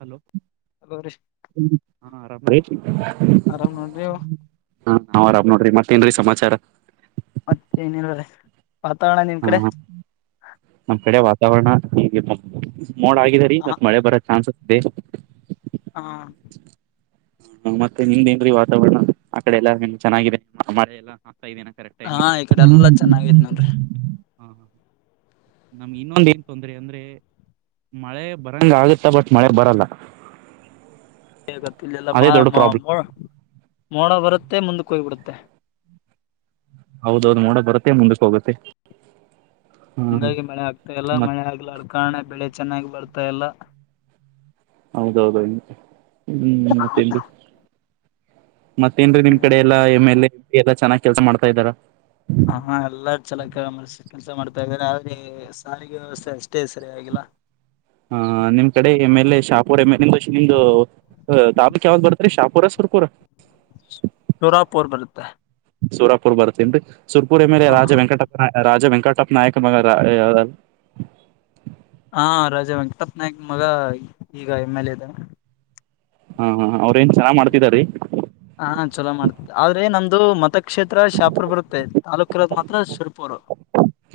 Hello hello ರೀ ಹಾ ರಾಮ ಭ [inaudible] ಆರಾಮ್ ನೋಡ್ರಿ ನೀವು ಹಾ ಆರಾಮ್ ನೋಡ್ರಿ ಮತ್ತೇನ್ರೀ ಸಮಾಚಾರ ಮತ್ತೆ ಏನಿಲ್ಲಾರೆ ವಾತಾವರಣ ನಿಮ್ ಹ ಕಡೆ ನಮ್ ಕಡೆ ವಾತಾವರಣ ಈ ಮೋಡ ಆಗಿದೆ ರೀ ಹ ಮತ್ತೆ ಮಳೆ ಬರೋ ಚಾನ್ಸಸ್ ಇದೆ ಹಾ ಹ ಮತ್ತೆ ನಿಮ್ದೇನ್ರೀ ವಾತಾವರಣ ಆ ಕಡೆ ಎಲ್ಲ ಹೆಂಗೆ ಚೆನ್ನಾಗಿದೆನೆ ಮಳೆಲ್ಲ ಹಾಕ್ತಾ ಇದ್ದೇನೆ ಕರೆಕ್ಟ್ ಟೈಮ ಹಾ ಈ ಹ ಕಡೆ ಎಲ್ಲಾ ಚೆನ್ನಾಗೈತ್ ನೋಡ್ರಿ [unintelligible] ನಮ್ ಇನ್ನೊಂದ ಏನ್ ತೊಂದ್ರೆ ಅಂದ್ರೆ ಮಳೆ ಬರಂಗ ಆಗತ್ತ ಬಟ್ ಮಳೆ ಬರಲ್ಲ ಗುತ್ತೆ ಇಲ್ಲೆಲ್ಲ ಮ ಅದೇ ದೊಡ್ಡ ಮೋ ಪ್ರಾಬ್ಲಮ್ ಮ ಮೋಡ ಬರುತ್ತೆ ಮುಂದಕ್ಕ ಹೋಗ್ಬಿಡುತ್ತೆ ಹೌದೌ ಹೌದು ಮೋಡ ಬರತ್ತೆ ಮುಂದಕ್ಕೆ ಹೋಗುತ್ತೆ ಹಾ ಹಿಂಗಾಗಿ ಮಳೆ ಆಗ್ತಾ ಇಲ್ಲ ಮತ್ ಮಳೆ ಆಗಿಲಾರದ ಕಾರಣ ಬೆಳೆ ಚೆನ್ನಾಗಿ ಬರ್ತಾ ಇಲ್ಲ ಹೌದೌದು ಹ್ಮ್ ಮತ್ತೆನರಿ ಮತ್ತೇನ ನಿಮ್ ಕಡೆ ಹ್ಮ ಎಲ್ಲಾ ಎಮ್ ಎಲ್ ಎ ಎಲ್ಲ ಚೆನ್ನಾಗ್ ಕೆಲಸ ಮಾಡ್ತಾ ಇದ್ದಾರಾ ಹಾಹಾ ಎಲ್ಲ ಚಲಕಾ ಮಸ ಕೆಲಸ ಮಾಡ್ತಾ ಇದಾರೆ ಆದ್ರೆ ಸಾರಿಗೆ ವ್ಯವಸ್ಥೆ ಅಷ್ಟೇ ಸರಿ ಆಗಿಲ್ಲ ಹ ನಿಮ್ ಕಡೆ ಏಮ್ ಎಲ್ ಎ ಶಾಪುರ ಎಂ ನಿಮ್ಧ ನಿಮ್ದು ಹ್ಾಕ್ ಯಾವಾಗ್ ಬರ್ತರಿ ಶಾಪುರ ಸುರಪುರ [inaudible] ಸೋರಾಪೋರ್ ಬರುತ್ತೆ ಸುರಾಪುರ್ ಬರ್ತೇನ್ರೀ ಸುರ್ಪುರ ಮೇಲೆ ಹ ರಾಜ ವೆಂಕಟ ರಾಜಾ ವೆಂಕಟಪ್ಪ ನಾಯಕ ಮ ಹಾ ರಾಜ ವೆಂಕಟಪ್ ನಾಯಕ್ ಮಗ ಈಗ ಎಮ್ ಎಲ್ ಎ ಇದಾನೆ ಹಾ ಹಾ ಅವ್ರನ್ರಿ ಹ್ಮ್ ಹ ಚಲೋ ಮಾಡ್ತ ಆದ್ರೆ ನಮ್ದು ಮತಕ್ಷೇತ್ರ ಶಾಪುರ್ ಬರುತ್ತೆ ತಾಲೂಕು ಮಾತ್ರ ಸುರಪುರ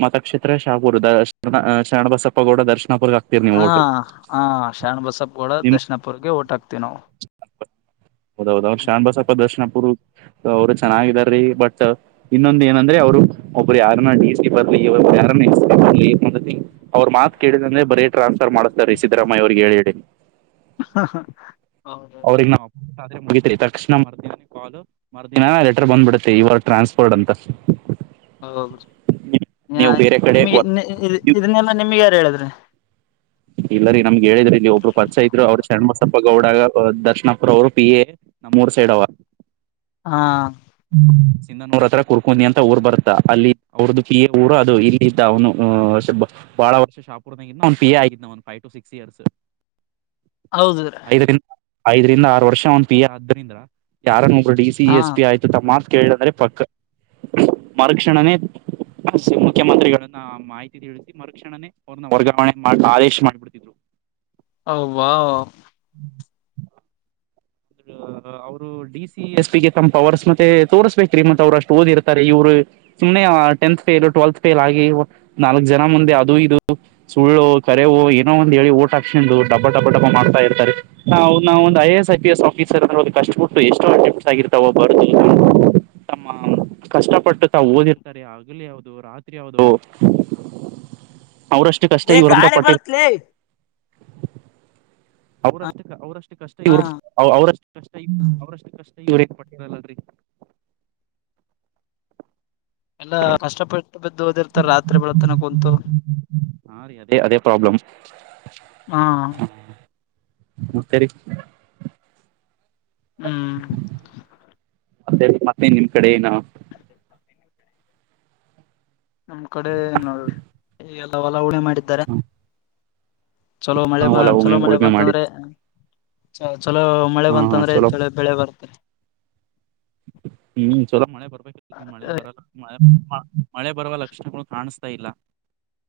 ಮತಕ್ಷೇತ್ರ ಶಾಪುರ್ ದಶನ್ ಶರಣಬಸಪ್ಪ ಗೌಡ ದರ್ಶನಪುರಾ ಹಾ ಹ ಶರಣಬಸಪ್ಪ ಕೂಡ ನಿಮ್ ದರ್ಶನಪುರ್ಗೆ ಓಟ ಹಾಕ್ತಿವಿ ನಾವು ಹೌದ ಹೌದ ಅವ್ರರು ಶರಣ್ ಬಸಪ್ಪ ದರ್ಶನ ಪುರು ಅವರು ಚೆನ್ನಾಗಿದಾರೀ ಬಟ್ ಇನ್ನೊಂದ ಏನಂದ್ರೆ ಅವ್ರು ಒಬ್ರು ಯಾರನ್ನ ಡಿ ಸಿ ಬರ್ಲಿ ಒಬ್ರಯಾರನ್ನ ಎಸ್ ಬರ್ಲಿ ಅವ್ರು ಮಾತ ಕೇಳಿದ್ರನ್ ಬರೀ ಟ್ರಾನ್ಸ್ಫರ್ ಮಾಡಸತಾರೇ ಸಿದ್ದರಾಮಯ್ಯ ಅವ್ರಿಗೆ ಹೇಳಿ ಹೇಳಿ. ಹ ಹ ಹೌದು ಅವ್ರಗ್ ನಾವು ಆದ್ರೆ ಮುಗಿದತ್ರಿ ತಕ್ಷಣ ಮರ್ದ ಕಾಲು ಮರ್ದಿನ ಲೆಟರ್ ಬಂದ್ಬಿಡುತ್ತೆ ಇವಾಗ ಟ್ರಾನ್ಸ್ಪೋರ್ಟ್ ಅಂತ ಹೌದುೀ ನೀವು ಬೇರೆ ಕಡೆ ನಿಮಗೆ ಇದನ್ನೆಲ್ಲ ನಿಮ್ಗೆ ಯಾರು ಹೇಳಿದ್ರೀ ಇಲ್ಲ ರೀ ನಮ್ಗೆ ಹೇಳಿದ್ರ ಇಲ್ಲಿ ಒಬ್ರು ಪರ್ಚ ಇದ್ರು ಅವ್ರ ಸಣಬಸಪ್ಪ ಗೌಡ ದರ್ಶನಪುರ ಅವರು ಪಿ ಎ ನಮ್ಮೂರ್ ಸೈಡ್ ಅವ ಹಾ ಹ್ಮ ಇನ್ನ ನೂರ ಹತ್ರ ಕುೂರ್ಕೊಂಡಿ ಅಂತ ಊರ್ ಬರುತ್ತ ಅಲ್ಲಿ ಅವ್ರದ್ದು ಪಿ ಎ ಊರು ಅದು ಇಲ್ಲಿ ಇದ ಅವನು ಬಾಳ ವರ್ಷ ಶಾಪೂರ್ನಾಗ ಒಂದ್ ಪಿ ಎ ಆಗಿದನ ಒಂದ್ ಫೈವ್ ಟು ಸಿಕ್ಸ್ ಇಯರ್ಸ್ ಹೌದ್ರೀ ಐದರಿಂದ ಆರು ವರ್ಷ ಒಂದ್ ಪಿ ಎ ಆದ್ದರಿಂದ ಯಾರ ಒಬ್ರು ಡಿ ಸಿ ಹಾ ಎಸ್ ಪಿ ಆ್ತ ಮಾತ್ ಕೇಳಂದ್ರೆ ಪಕ್ಕ ಮರುಕ್ಷಣನೇ ಮುಖ್ಯಮಂತ್ರಿಗಳನ್ನ ಮಾಹಿತಿ ತಿಳ ಮರುಕ್ಷಣೆೇ ಅವ್ರನ್ನ ವರ್ಗಾವಣೆ ಮಾಡ ಆದೇಶ ಮಾಡಿಬಿಡ್ತಿದ್ರು ಹ್ವಾ [unintelligible] ಅವರು [unintelligible] ಡಿ ಸಿ ಎಸ್ ಪಿಗೆ ತಮ್ಮ್ ಪವರ್ಸ್ ಮತ್ತೆ ತೋರ್ಸ್ಬೇಕ್ರೀ ಮತ್ತ ಅವ್ರುಷ್ಟು ಓದಿರ್ತಾರೆ ಇವ್ರು ಸುಮ್ನೆ ಟೆಂತ್ ಫೇಲ್ ಟ್ವೆಲ್ತ್ ಫೇಲ್ ಆಗಿ ನಾಲ್ಕ್ ಜನ ಮುಂದೆ ಅದು ಇದು ಸುಳ್ಳು ಕರೆವು ಏನ ಒಂದು ಹೇಳಿ ಓಟ ಹಾಕ್ಸಿಂದು ಡಬ್ಬ ಡಬ್ಬ ಡಬ್ಬ ಮಾಡ್ತಾ ಇರ್ತಾರೆ ಹ ನಾವ್ ಒಂದು ಐ ಎ ಸ್ ರ್ ಕಷ್ಟ ಬಿಟ್ಟು ಎಷ್ಟೋಟೆಸ್ ಆಗಿರ್ತಾವ ಬ [unintelligible] ತಮ್ಮ ಕಷ್ಟಪಟ್ಟು ತಾವು ಓದಿರ್ತಾರೆ ಆಗಲಿ ಹೌ ರಾತ್ರಿ ಹೌದು ಅವರಷ್ಟು ಕಷ್ಟ ಏ ಇವರಂತ ಗಾಳಿ ಪಟ್ಟಿ ಬರುತ್ಲೇ ಅವ್ರಷ್ಟು ಅವ್ರಷ್ಟು ಕಷ್ಟ ಹಾ ಇವ್ರ ಅವ್ರಷ್ಟು ಕಷ್ಟ ಅವ್ರಷ್ಟು ಕಷ್ಟ ಇವ್ರ ಪಟ್ಟಿರಲ್ರರಿ [unintelligible] ಎಲ್ಲಾ ಕಷ್ಟಪ ದ ಹ ರೀ ಅದೇ ಅ ಪ್ರಾಬ್ಲಂ ಹಾ ಮತ್ತರಿ ಹ್ಮ್ ಮತ್ತೆ ಮತ್ತೆ ನಿಮ್ ಕಡೆನ [inaudible] ನಮ್ ಕಡೆ ನೋಡ್ರಿ ಈಗೆಲ್ಲ ಹೊಲ ಉಳಿಮೆ ಮಾಡಿದ್ದಾರೆ ಚಲೋ ಮಳೆ ಹೊಲ ಉಮೆ ಉಳುಮೆ ಬಂತ ಮಾಡಿದ್ ಅಂದ್ರೆ ಚಲೋ ಮಳೆ ಬಂತಂದ್ರೆ ಚಲೋ ಮಳೆ ಹಾ ಹಾ ಬಂತಂದ್ರೆ ಚಲೋ ಬೆಳೆ ಬರ್ತಾರ ಹ್ಮ್ ಚಲೋ ಮಳೆ ಬರ್ಬೇಕ ಮಳೆ ಬರ ಮಳೆ ಬರುವ ಲಕ್ಷಣಗಳು ಕಾಣಸ್ತ ಇಲ್ಲಾ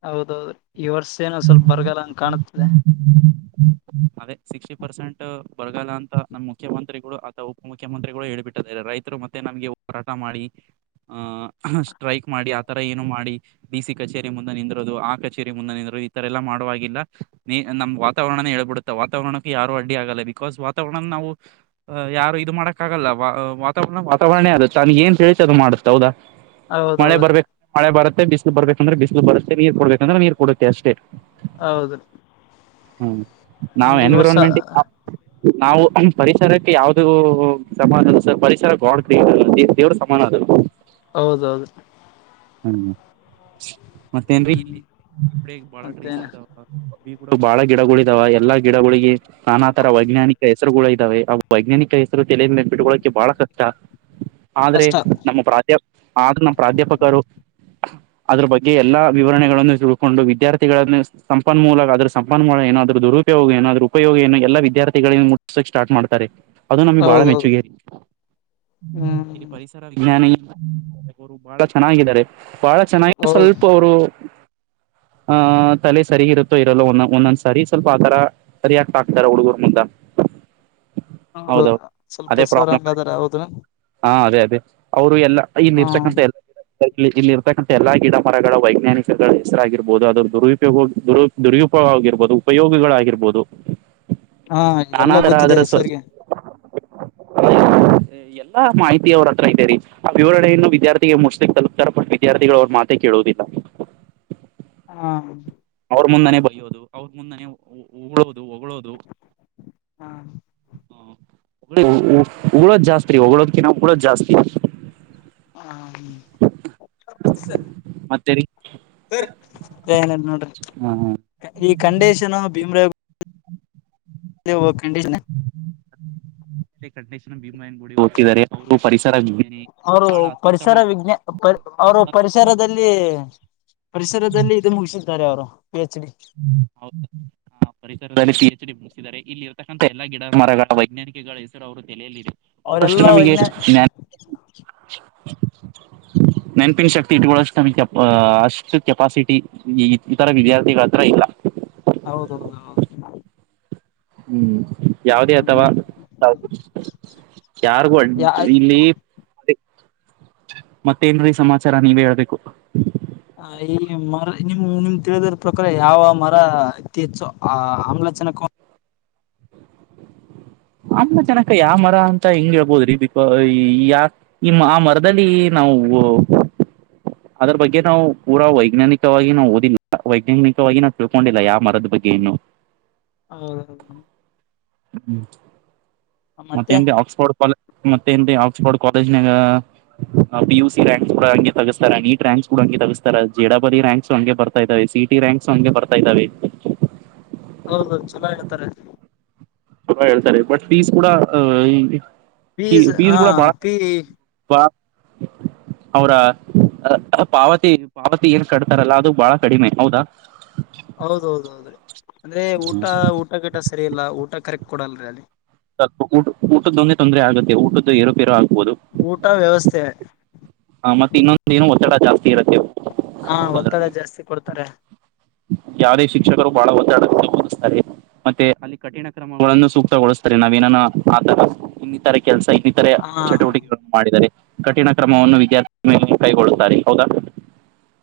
ಹೌದೌದು ಈ ವರ್ಷ ಏನೋ ಸ್ವಲ್ಪ ಬರಗಲ್ಲ ಅಂಗ ಕಾಣತದೆ ಅದೇ ಸಿಕ್ಸ್ಟಿ ಪರ್ಸೆಂಟ್ ಬರಗಲ್ಲ ಅಂತ ನಮ್ ಮುಖ್ಯಮಂತ್ರಿಗಳು ಉಪಮುಖ್ಯಮಂತ್ರಿಗಳು ಹೇಳ್ಬಿಟ್ಟಿದ್ದಾರೆ ರೈತರು ಮತ್ತೆಮಗೆ ಹೋರಾಟ ಮಾಡಿ ಆಹ ಸ್ಟ್ರೈಕ್ ಮಾಡಿ ಆತರ ಏನು ಮಾಡಿ ಡಿ ಸಿ ಕಚೇರಿ ಮುಂದೆ ನಿಂದರೋದು ಆ ಕಚೇರಿ ಮುಂದೆ ನಿಂದರೋದು ಈ ತರ ಎಲ್ಲ ಮಾಡಾಗಿಲ್ಲ ನಮ್ ವಾತಾವರಣನೇ ಹೇಳ್ಬಿಡುತ್ತೆ ವಾತಾವರಣಕ್ಕ ಯಾರು ಅಡ್ಡಿ ಆಗಲ್ಲ ಬಿಕಾಸ್ ವಾತಾವರಣ ನಾವು ಅ ಯಾರು ಇದು ಮಾಡಕ್ಕಾಗಲ್ಲ ವಾತಾವರಣ ವಾತಾವರಣೇ ಆಗುತ್ತೆ ನನಗ ಏನ್ ತಿಳಿತದ ಅದ ಮಾಡುತ್ತ ಹೌದಾ ಮಳೆ ಹೌದೌದು ಬರ್ಬೇಕು ಮಳೆ ಬರುತ್ತೆ ಬಿಸಿಲು ಬರ್ಬೇಕಂದ್ರೆ ಬಿಸಿಲು ಬರುತ್ತೆ ನೀರ್ ಕೊಡ್ಬೇಕಂದ್ರೆ ನೀರ್ ಕೊಡುತ್ತೆ ಅಷ್ಟೇ. ಹೌದು ಹ್ಮ ನಾವು ಅಂದ್ರೆ ಈ ವರ್ಷ ಎನ್ವಿರಾನ್ಮೆಂಟ್ ನಾವು ಪರಿಸರಕ್ಕೆ ಯಾವ್ದು ಸಮಾನ ಸರ್ ಪರಿಸರ ಗಾಡ್ ಕ್ರಿಯ ದೇವ್ರ ಸಮಾನ ಅದು ಹೌದೌದು ಹ್ಮ ಮತ್ತೇನ್ರಿ ಹ್ಮ್ ಇಲ್ಲಿ ಬಾಳ ಡ್ರೇಸ್ ಮತ್ತೇನ ಬ್ಬಿಗಳು ಬಾಳ ಗಿಡಗಳು ಇದಾವ ಎಲ್ಲಾ ಗಿಡಗಳಿಗೆ ನಾನಾ ತರ ವೈಜ್ಞಾನಿಕ ಹೆಸರುಗಳು ಇದಾವೆ ವೈಜ್ಞಾನಿಕ ಹೆಸರು ತಲೆ ಮೇಲೆ ಬಿಟ್ಕೊಳ್ಳಳೋಕೆ ಬಹಳ ಕಷ್ಟ ಆದ್ರೆ ಕಷ್ಟ ನಮ್ಮ ಪ್ರಾಧ ಆದ್ರು ನಮ್ಮ ಪ್ರಾಧ್ಯಾಪಕರು ಅದ್ರ ಬಗ್ಗೆ ಎಲ್ಲಾ ವಿವರಣೆಗಳನ್ನು ತಿಳ್ಕೊಂಡು ವಿದ್ಯಾರ್ಥಿಗಳನ್ನು ಸಂಪನ್ಮೂಲ ಅದ್ರ ಸಂಪನ್ಮೂಲ ಏನಾದ್ರೂ ದೊರು ಉಪಯೋಗ ಏನೋ ಅದ್ರ ಉಪಯೋಗ ಏೋ ಎಲ್ಲ ವಿದ್ಯಾರ್ಥಿಗಳಿಂದ ಮುಕಕ್ ಸ್ಟಾರ್ ಮಾಡ್ತಾರೆ. ಅದು ನಮ್ಮಿ ಬಾಳ ಹೌದೌದು ಮೆಚ್ಚಗರಿ ಹ್ಮ್ ‌ಜ್ಞಾನಿರು ಬಹಳ ಚೆನ್ನಾಗಿದ್ದಾರೆ ಬಹಳ ಚೆನ್ನಾಗಿ ಹೌದು ಸ್ವಲ್ಪ ಅವರು ಆಹ ತಲೆ ಸರಿಗಿರುತ್ತೋ ಇರಲ್ಲ ಒಂದೊ ಒಂದೊಂದ್ ಸರಿ ಸ್ವಲ್ಪ ಆತರ ಸರಿಯಾಕ್ ಆಾಕ್ತಾರ ಹುಡುಗೂರ್ ಮುದ ಹೌದು ಸ್ವಲ್ಪ ಅದೇ ಸೋರ್ ಪ್ರಾಬ್ಲಮ್ ಹಂಗಾದಾರ ಹೌದ್ರ ಹಾ ಅದೇ ಅದೇ ಅವ್ರು ಎಲ್ಲಾ ಇನ್ ಹ ಇರ್ಸಕಂತ ಎಲ್ಲ ಇಲ್ಲಿ ಇಲ್ಲಿ ಇರತಕ್ಕಂಥ ಎಲ್ಲಾ ಗಿಡ ಮರಗಳ ವೈಜ್ಞಾನಿಕಗಳ ಹೆಸರಾಗಿರ್ಬಹದು ಅದ್ರ ದುರುಪಯೋಗ ದು ದುರ್ಯುಪೋಗ ಆಗಿರ್ಬೋದು ಉಪಯೋಗಿಗಳಾಗಿರ್ಬೋದು ಹಾ ಎಲ್ಲ ನಾನಾದರ ಗೊತ್ತಿದೆ ಅರ ಸರ್ಗೆ ಎಲ್ಲಾ ಮಾಹಿತಿ ಅವ್ರ ಹತ್ರ ಇದ್ದೇರಿ. ಆ ವಿವರಣೆಯನ್ನು ವಿದ್ಯಾರ್ಥಿಗೆ ಮುರ್ ತಲುಪ್ತಾರೆ ಬಟ್ಟ ವಿದಾರ್ಥಿಗಳ ಅವ್ರ ಮಾತೆ ಕೇಳುವುದಿಲ್ಲ. ಹಾ ಅವ್ರ ಮುಂದಾನನೆ ಬೈ್ಯೋದು ಅವ್ರ ಮುಂದಾನನೆ ಉಳೋದು ಹೊಗಳೋದು ಹಾ ಉಳೋ ಜಾಸ್ತ್ ರೀ ಹೊಗಳೋದ್ಕ ನಾವು ಉಳೋ್ ಜಾಸ್ತಿ ಹ ಮತ್ತೆ ರ ಸರಿ ಏನ ನೋಡ್ರಿ. ಈ ಕಂಡೀಷನ್ ಭೀಮ್ರೇ ಕಂಡೀನ್. ರಂಡೇಶ್ನ ಭೀಮಯ ಗುಡಿ ಹೋಗ್ತಿದ್ದಾರೆ ಅವರು ಪರಿಸರ ಅವರು ಬಹಳ ಪರಿಸರ ಅತ್ಯುತ್ತಮ ವಿಜ್ಞ ಅವರು ಪರಿಸರ ಪರಿಸರದಲ್ಲಿ ಪರಿಸರದಲ್ಲಿ ಇದು ಮುಗಿಸಿದ್ದಾರೆ ಅವರು ಪಿ ಎಚ್ ಡಿ ಹೌದಾ ಹ ಪರಿಸರದಲ್ಲಿ ಸಿಿ ಎಚ್ ಡಿ ಬಳಸಿದ್ದಾರೆ ಇಲ್ಲಿ ಇರತಕ್ಕಂಥ ಎಲ್ಲಾ ಗಿಡ ಮರಗಳ ವೈಜ್ಞಾನಿಕಗಳ ಹೆಸರು ಅವರು ತಲಿಯಲಿದೆ. ಅವರೆಲ್ಲಾ ವಗ್ಞ ನೆನಪಿನ ಶಕ್ತಿ ಇಟ್ಕಷ್ಟು ನಮಗೆ ಕೆ ಅಷ್ಟು ಕೆಪಾಸಿಟಿ. ಈ ಇತರ ವಿದ್ಯಾರ್ಥಿಗಳ ಹತ್ರ ಇಲ್ಲ. ಹೌದೌದು ಹೌದ ಹ್ಮ್ ಯಾವದೇ ಅಥವಾ ಹ್ಮ್ ಯಾರ್ಗೂ ಯಾ ಇಲ್ಲಿ ಅದ ಮತ್ತೇನ್ ಸಮಾಚಾರ ನೀವೇ ಹೇಳ್ಬೇಕು. ಹ ಈ ಮರ ನಿಮ್ ನಿಮ ತಿಳಿದರ ಪ್ರಕಾರ ಯಾವ ಮರ ಅತಿ ಹೆಚ್ಚು ಆ ಆಮ್ಲಜನಕ. ಅಮ್ಮ ಚನಕ ಯಾವ ಮರ ಅಂತ ಹಿಂಗ್ ಹೇಳ್ಬೋದ್ರಿ ಬಿಕ ಯಾ ಈ ಆ ಮರದಲ್ಲಿ ನಾವು ಅದ್ರ ಬಗ್ಗೆ ನಾವು ಪೂರಾ ವೈಜ್ಞಾನಿಕವಾಗಿ ನಾವು ಓದಿಲ್ಲ ವೈಜ್ಞಾನಿಕವಾಗಿ ನ ತಿಳ್ಕೊಂಡಿಲ್ಲ ಯ ಮರದ ಬಗ್ಗೆ ಇನ್ನು ಹೌದೌದು ಹ್ಮ್ ಮತ್ತೆ ನ್ ಆಕ್ಸ್ಫೋರ್ಡ್ ಕಾಲ್ ಮತ್ತೆ ನ್ ಆಕ್ಸ್ಫೋರ್ಡ್ ಕಾಲೇಜ್ನಾಗ ಪ ಯು ಸಿಿ ರಂಕ್ಸ್ ಕೂ ಹಂಗೆ ತಸ್ತಾರ ನೀಟ್ ರ್ಯಾಂಕ್ ಕೂಡ ಹಂಗೆ ತಗಸ್ತ ಜಡಪದಿ ರಂಕ್ಸ್ ಹಂಗೆ ಬರ್ತಾರೆ. ಬರ್ತ ಇದಾವ ಸಿಟಿ ರ್ಯಾಂಕ್ಸ್ ಹಂಗೆ ಬರ್ತಾ ಇದಾವೆ. ಹೌದೌದು ಚುಲಾ ಹೇಳ್ತಾರೆ. ತು ಹೇಳ್ತಾರೆ ಬಟ್ ಫೀಸ್ ಕೂಡ ಪೀಸ್ ಫೀಸ್ ಹಾ ಕೂಡ ಬಾಳ ಪೀ ಬಾ ಅವ್ರ ಪಾವತಿ ಪಾವತಿ ಏನ್ ಕಡ್ತಾರಲ್ಲ ಅದು ಬಾಳ ಕಡಿಮೆ ಹೌದಾ. ಹೌದೌದ ಹೌದ್ರೀ ಅಂದ್ರೆ ಊಟ ಊಟ ಟ ಸರಿಯಲ್ಲ ಊಟ ಕರೆಕ್ಟ್ ಕೊಡಲ್ರರಿ ಅಲ್ಲಿ. ಸ್ವಪ ಊಟ ಊಟದ್ದೊಂದೇ ತೊಂದರೆ ಆಗುತ್ತ ಊಟ್ದ ಏೋಪೇರೋ ಆಗ್ಬಹುದು. ಊಟ ವ್ಯವಸ್ಥೆ ಹ ಮತ್ತೆ ಇನ್ನೊಂದ ರೇನು ಒತ್ತಡ ಜಾಸ್ತಿ ಇರತ್ತೆ ಹಾ ಒತ್ತಡ ಜಾಸ್ತಿ ಕೊಡ್ತಾರೆ. ಯಾವುದೇ ಶಿಕ್ಷಕರು ಬಹಳ ಒತ್ತಾಡಕ್ಕೆ ಬೋಗಿಸ್ತಾರೆ ಮತ್ತೆ ಅಲ್ಲಿ ಕಠಿಣ. ಕ್ರಮಗಳನ್ನು ಸೂಕ್ತಗೊಳಿಸ್ತಾರೆ ನಾವೇನ ಆರ ಇನ್ನಿತರ ಕೆಲಸ ಇ ಇತರೆ ಹಾ ಚಟುವಟಿಕೆಗಳನ್ನು ಮಾಡಿದರೆ ಕಠಿಣ ಕ್ರಮವನ್ನು ವಿದ್ಯಾರ್ಥಿ ಕೈಗೊಳ್ಳುತ್ತಾರೆ ಹೌದಾ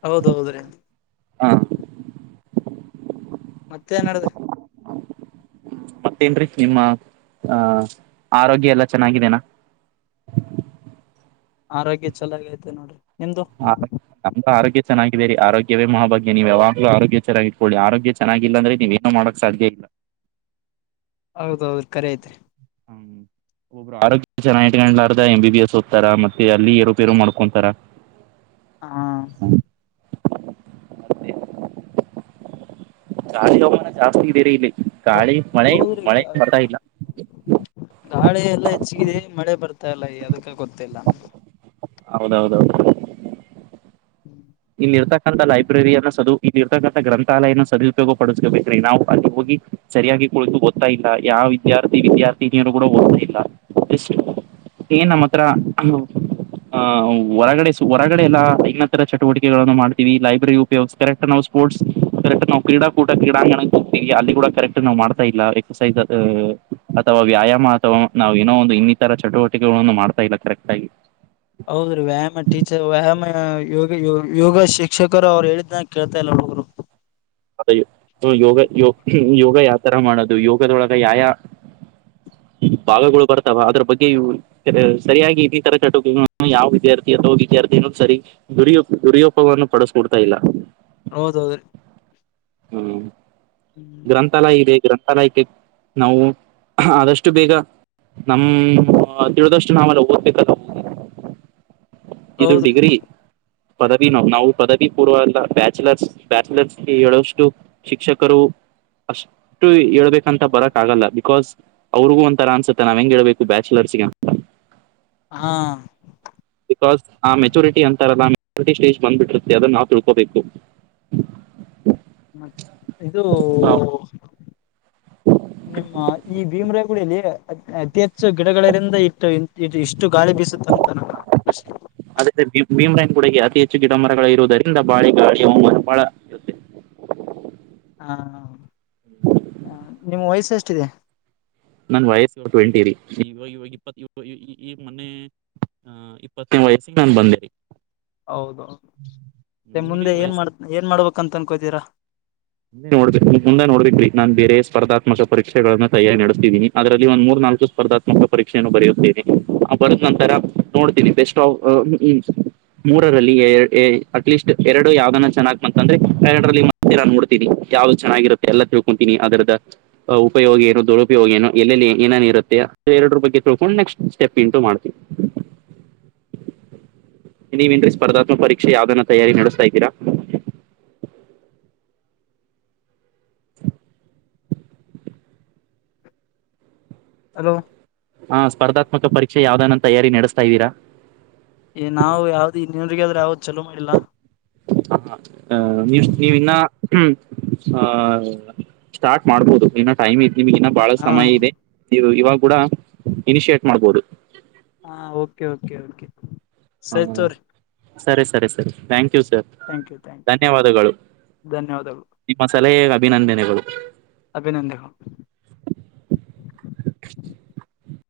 ಹೌದೌದ್ರೀ ಹಾ ಮತ್ತೆ ಏ ನಾಡಿದ್ರಿ ಮತ್ತೇನ್ೀ ನಿಮ್ಮ ಅಹ ಆರೋಗ್ಯ ಎಲ್ಲ ಚೆನ್ನಾಗಿದೇನಾ ಆರೋಗ್ಯ ಚೆಲಾಗ್ ಐತೆ ನೋಡ್ರಿ ನಿಮ್ದು ಹಾ ಮ ಆರೋಗ್ಯ ಚೆನ್ನಾಗಿದೇರಿ ಆರೋಗ್ಯವೇ ಮಹಾ ಭಾಗ್ಯ ನೀವು ಯಾವಾಗಲ ಆರೋಗ್ಯ ಚೆನ್ನಾಗಿಟ್ಕೊಳ್ಳಿ ಆರೋಗ್ಯ ಚನ್ನಾಗಿಲ್ಲಂದ್ರೆ ನೀವೆ ನ ಮಾಡಕ್ ಸಾಧ್ಯ ಇಲ್ಲ ಹೌದ್ ಹೌದ್ ಖರೆ ಐತ್ರಿ ಹ್ಮ್ [inaudible] ಆರೋಗ್ಯ ಚೆನ್ನ ಇಕೊಂಡ್ಲಾರದ ಎಂಬ ಬಿ ಬಿ ಎಸ್ ಓದ್ತಾರ ಮತ್ತೆ ಅಲ್ಲಿ ಏರುಪೇರು ಮಾಡ್ಕೊಂತರ ಹಾ [inaudible] ಗಾಳಿ ಹೌಮನ ಜಾಸ್ತಿ ಇದೀರಿ ಇಲ್ಲಿ ಗಾಳಿ ಮಳೆ ಹೌದ್ರಿ ಮಳೆ ಗ ಬರ್ತಾ ಇಲ್ಲ ಗಾಳಿ ಎಲ್ಲ ಹೆಚ್ಚಗಿದೆ ಮಳೆ ಬರ್ತಾ ಇಲ್ಲ ಯದಕ್ಕ ಗೊತ್ತಿಲ್ಲ ಹೌದೌದೌದು ಹ್ಮ್ ಇಲ್ಲಿ ಇರ್ತಕ್ಕಂಥ ಲೈಬ್ರರಿಯನ್ನ ಸದು ಇಲ್ಲಿ ಇರ್ತಕ್ಕಂಥ ಗ್ರಂಥಾಲಯನ ಸದುಪಯೋಗ ಪಡಿಸಕಬೇಕ್ರಿ ನಾವು ಅಲ್ಲಿ ಹೋಗಿ ಸರಿಯಾಗಿ ಕುಳಿತು ಓದತಾ ಇಲ್ಲ ಯಾವ ವಿದ್ಯಾರ್ಥಿ ವಿದ್ಯಾರ್ಥಿನಿಯರು ಕೂಡ ಓದ್ತಾ ಇಲ್ಲ ಎಷ್ಟು ಏನ್ಮ್ಮ ಹತ್ರ ಅ ಹೊರಗಡೆ ಹೊರಗಡೆ ಎಲ್ಲ ತ್ರ ಚಟುವಟಿಕೆಗಳನ್ನು ಮಾಡ್ತೀವಿ ಲೈಬ್ರರಿ ಉಪಯೋಗ ಕರೆಕ್ಟ್ ನಾವು ಸ್ಪೋರ್ಸ್ರೆಕ್ ನಾ ಕ್ರಡಾಕೂಟ ಕ್ರೀಡಾಂಗಣ ಈಗ ಅಲ್ಲಿ ಕೂಡ ಕರೆಕ್ಟ್ ನಾವ್ ಮಾಡ್ತಾ ಇಲ್ಲ ಎಕ್ಸಸೈಸ್ ಅಥ ಅಥವಾ ವ್ಯಾಯಾಮ ಅಥವಾ ನಾವ್ ಏನೋ ಒಂದು ಇ ತರ ಚಟುವಟಿಕೆಗಳನ್ನ ಮಾಡ್ತಾ ಇಲ್ಲ ಕರೆಕ್ಟ್ ಆಗಿ ಹೌದ್ರೀ ವ್ಯಾಯಾಮ ಟೀಚರ್ ವ್ಯಾಯಾಮ ಯೋಗ ಯೋಗ ಶಿಕ್ಷಕರು ಅವ್ರು ಹೇಳಿದ್ನಾಗ ಕೇಳ್ತಾ ಇಲ್ಲ ಹುಡುಗ್ರು ದ ಯೋಗ ಯೊ ಯೋಗ ಯಾವ ತರ ಮಾಡದು ಯೋಗದೊಳಗ ಯಾಯ ಭಾಗಗಳು ಬರ್ತಾವ ಅದ್ರ ಬಗ್ಗೆ ಇವು ಸ ಸರಿಯಾಗಿ ಇತರ ಚಟುಕಿ ಯಾವ ವಿದ್ಯಾರ್ಥಿ ಅಥವಾ ವಿದ್ಯಾರ್ಥಿ ಅನ್ನೋದ್ ಸರಿ ದುರಿಯೊ ದುರ್ಯೋಪವನ್ನು ಪಡಿಸಕೊಡ್ತಾ ಇಲ್ಲ ಹೌದ್ ಹೌದ್ರಿ ಹ್ಮ್ ಗ್ರಂ ಥಾಲಯ ಇದೆ ಗ್ರಂಥಾಲಯಕ್ಕೆ ನಾವು ಆದಷ್ಟು ಬೇಗ ನಮ್ ತಿಳಿದಷ್ಟು ನಾವೆಲ್ಲ ಓದ್ಬೇಕಲ್ಲ [inaudible] ಇದು ಹೌದ್ರಿ ಡಿಗ್ರಿ ಪದವಿ ನೋವು ನಾವು ಪದವಿ ಪೂರ್ವ ಅಲ್ಲ ಬ್ಯಾಚುಲರ್ಸ್ ಬ್ಯಾಚುಲರ್ಸ್ ಹೇಳೋಷ್ ಟು ಶಿಕ್ಷಕರು ಅಷ್ಟು ಹೇಳ್ಬೇಕಂತ ಬರಕ್ ಆಗಲ್ಲ ಬಿಕಾಸ್ ಅವ್ರಿಗೂ ಒಂತರ ಅನ್ಸುತ್ತೆ ನಾವ್ ಹೆಂಗ್ ಹೇಳ್ಬೇಕು ಬ್ಯಾಚಲರ್ಸ್ಗೆ ಅಂತ ಹಾ ಬಿಕಾಸ್ ಆ ಮೆಚುರಿಟಿ ಅಂತಾರಲ್ಲ ಆ ಮೆಚೂರಿಟಿ ಸ್ಟೇಜ್ ಬಂದ್ಬಿಟ್ಟಿರುತ್ತೆ ಅದನ್ನ ನಾವು ತಿಳ್ಕೋಬೇಕು ಮ ಇದೂ ನಿಮ್ಮ ಈ ಭೀಮ ರಾಯಗುಡಿಯಲ್ಲಿ ಅತ್ಯಂ ಹೆಚ್ಚು ಗಿಡಗಳರಿಂದ ಇಟ್ಟು ಇ ಇಷ್ಟು ಗಾಳಿ ಬೀಸುತ್ತೆ ಅಂತ ನನ್ನ ಪ್ರಶ್ನೆ ಅದೇ ಭೀಮರಾಯನ್ ಗುಡಗೆ ಅತಿ ಹೆಚ್ಚು ಗಿಡ ಮರಗಳ ಇರುವುದರಿಂದ ಬಳಿ ಗಾಳಿ ಹೌಮಾನ ಬಾಳ ಹಾ ಹ ನಿಮ್ ವಯ್ಸ್ ಎಷ್ಟಿದೆ ನನ್ ವಯಸ್ಸು ಟ್ವೆಂಟಿ ರೀ ಇವಾಗ ಇವಾಗ ಇಪ್ಪತ್ ಈಗ್ ಮೊನ್ನೆ ಹಾ ಇಪ್ಪತ್ತನೇ ವಯಸ್ಸಿಗೆ ನಾನ್ ಬಂದೆರಿ ಹೌದೌದು ಮುಂದೆ ಏನ್ ಮಾಡ ಏನ್ ಮಾಡ್ಬೇಕಂತ ಅನ್ಕೋತೀರಾ ಮುಂದೆ ನೋಡ್ಬೇಕು ಮುಂದ ನೋಡ್ಬೇಕು ರಿ ನಾನ್ ಬೇರೆ ಸ್ಪರ್ಧಾತ್ಮಕ ಪರೀಕ್ಷೆಗಳನ್ನ ತಯಾರಿ ನಡೆಸ್ತೀದಿನಿ ಅದ್ರಲ್ಲಿ ಒಂದ ಮೂರ್ ನಾಲ್ಕು ಸ್ಪರ್ಧಾ ತ್ಮಕ ಪರೀಕ್ಷೆನ ಬರೆಯುತ್ತೀನಿ ಬರದ ನಂತರ ನೋಡ್ತೀನಿ ಬೆಸ್ಟ್ ಆಫ್ [inaudible] ಮೂರರಲ್ಲಿ ಏರ್ ಅಟ್ಲೀಸ್ಟ್ ಎರಡು ಯಾವ್ದನ್ನ ಚೆನ್ನಾಗಿಕ್ ಬಂತಂದ್ರೆ ಎರಡರಲ್ಲಿ ಮತ್ತೆ ನಾನ್ ನೋಡ್ ಯಾವ್ದ ಚೆನ್ನಾಗಿರುತ್ತೆ ಎಲ್ಲ ತಿಳ್ಕೊಂತೀನಿ ಅದ್ರದ ಆ ಉಪಯೋಗ ಏನು ದುರುಉಪಯೋಗ ಏನು ಎಲ್ಲಲ್ಲಿ ಏನನು ಇರುತ್ತೆ ಎರಡು ಬಗ್ಗೆ ತಿಳ್ಕೊಂಡು ನೆಕ್ಸ್ಟ್ ಸ್ಟೆಪ್ ಇಂಟು ಮಾಡ್ತಿವ್ [inaudible] ನೀವೇನ್ರಿ ಸ್ಪರ್ಧಾತ್ಕ ಪರೀಕ್ಷೆ ಯಾವದನ್ನ ತಯಾರಿ ನಡಿಸ್ತಾ ಇದಿರ ಹಲೊ ಹಾ ಸ್ಪರ್ಧಾತ್ಮಕ ಪರೀಕ್ಷೆ ಯಾವ್ದಾನಂತ ತಯಾರಿ ನಡೆಸ್ತಾ ಇದೀರಾ ಎ ನಾವು ಯಾವ್ದ್ ಇನ್ನಗ ಆದ್ರೆ ಯಾವ್ದ್ ಚಲೋ ಮಾಡಿಲ್ವಾ ಹ ಅ ನೀವ್ ನೀವಿ ಇನ್ನ ಹ್ಮ್ ಆ ಸ್ಟಾರ್ಟ್ ಮಾಡ್ಬೋದು ಇನ್ನ ಟೈಮ್ ಇ ನಿಮಗ ಇನ್ನ ಬಹಳ ಹಾ ಸಮಯ ಇದೆ ನೀವು ಇವಾಗ ಕೂಡ ಇನಿಶಿಯೇಟ್ ಮಾಡ್ಬಹುದು ಹಾ ಓಕೆ ಓಕೆ ಓಕೆ ಹಾ ಸರಿ ತೋರಿ ಸರಿ ಸರಿ ಸರಿ thank you sir thank you thank you ಧನ್ಯವಾದಗಳು ಧನ್ಯವಾದಗಳು ನಿಮ್ಮ ಸಲಹೆಗೆ ಅಭಿನಂದನೆಗಳು ಅಭಿನಂದ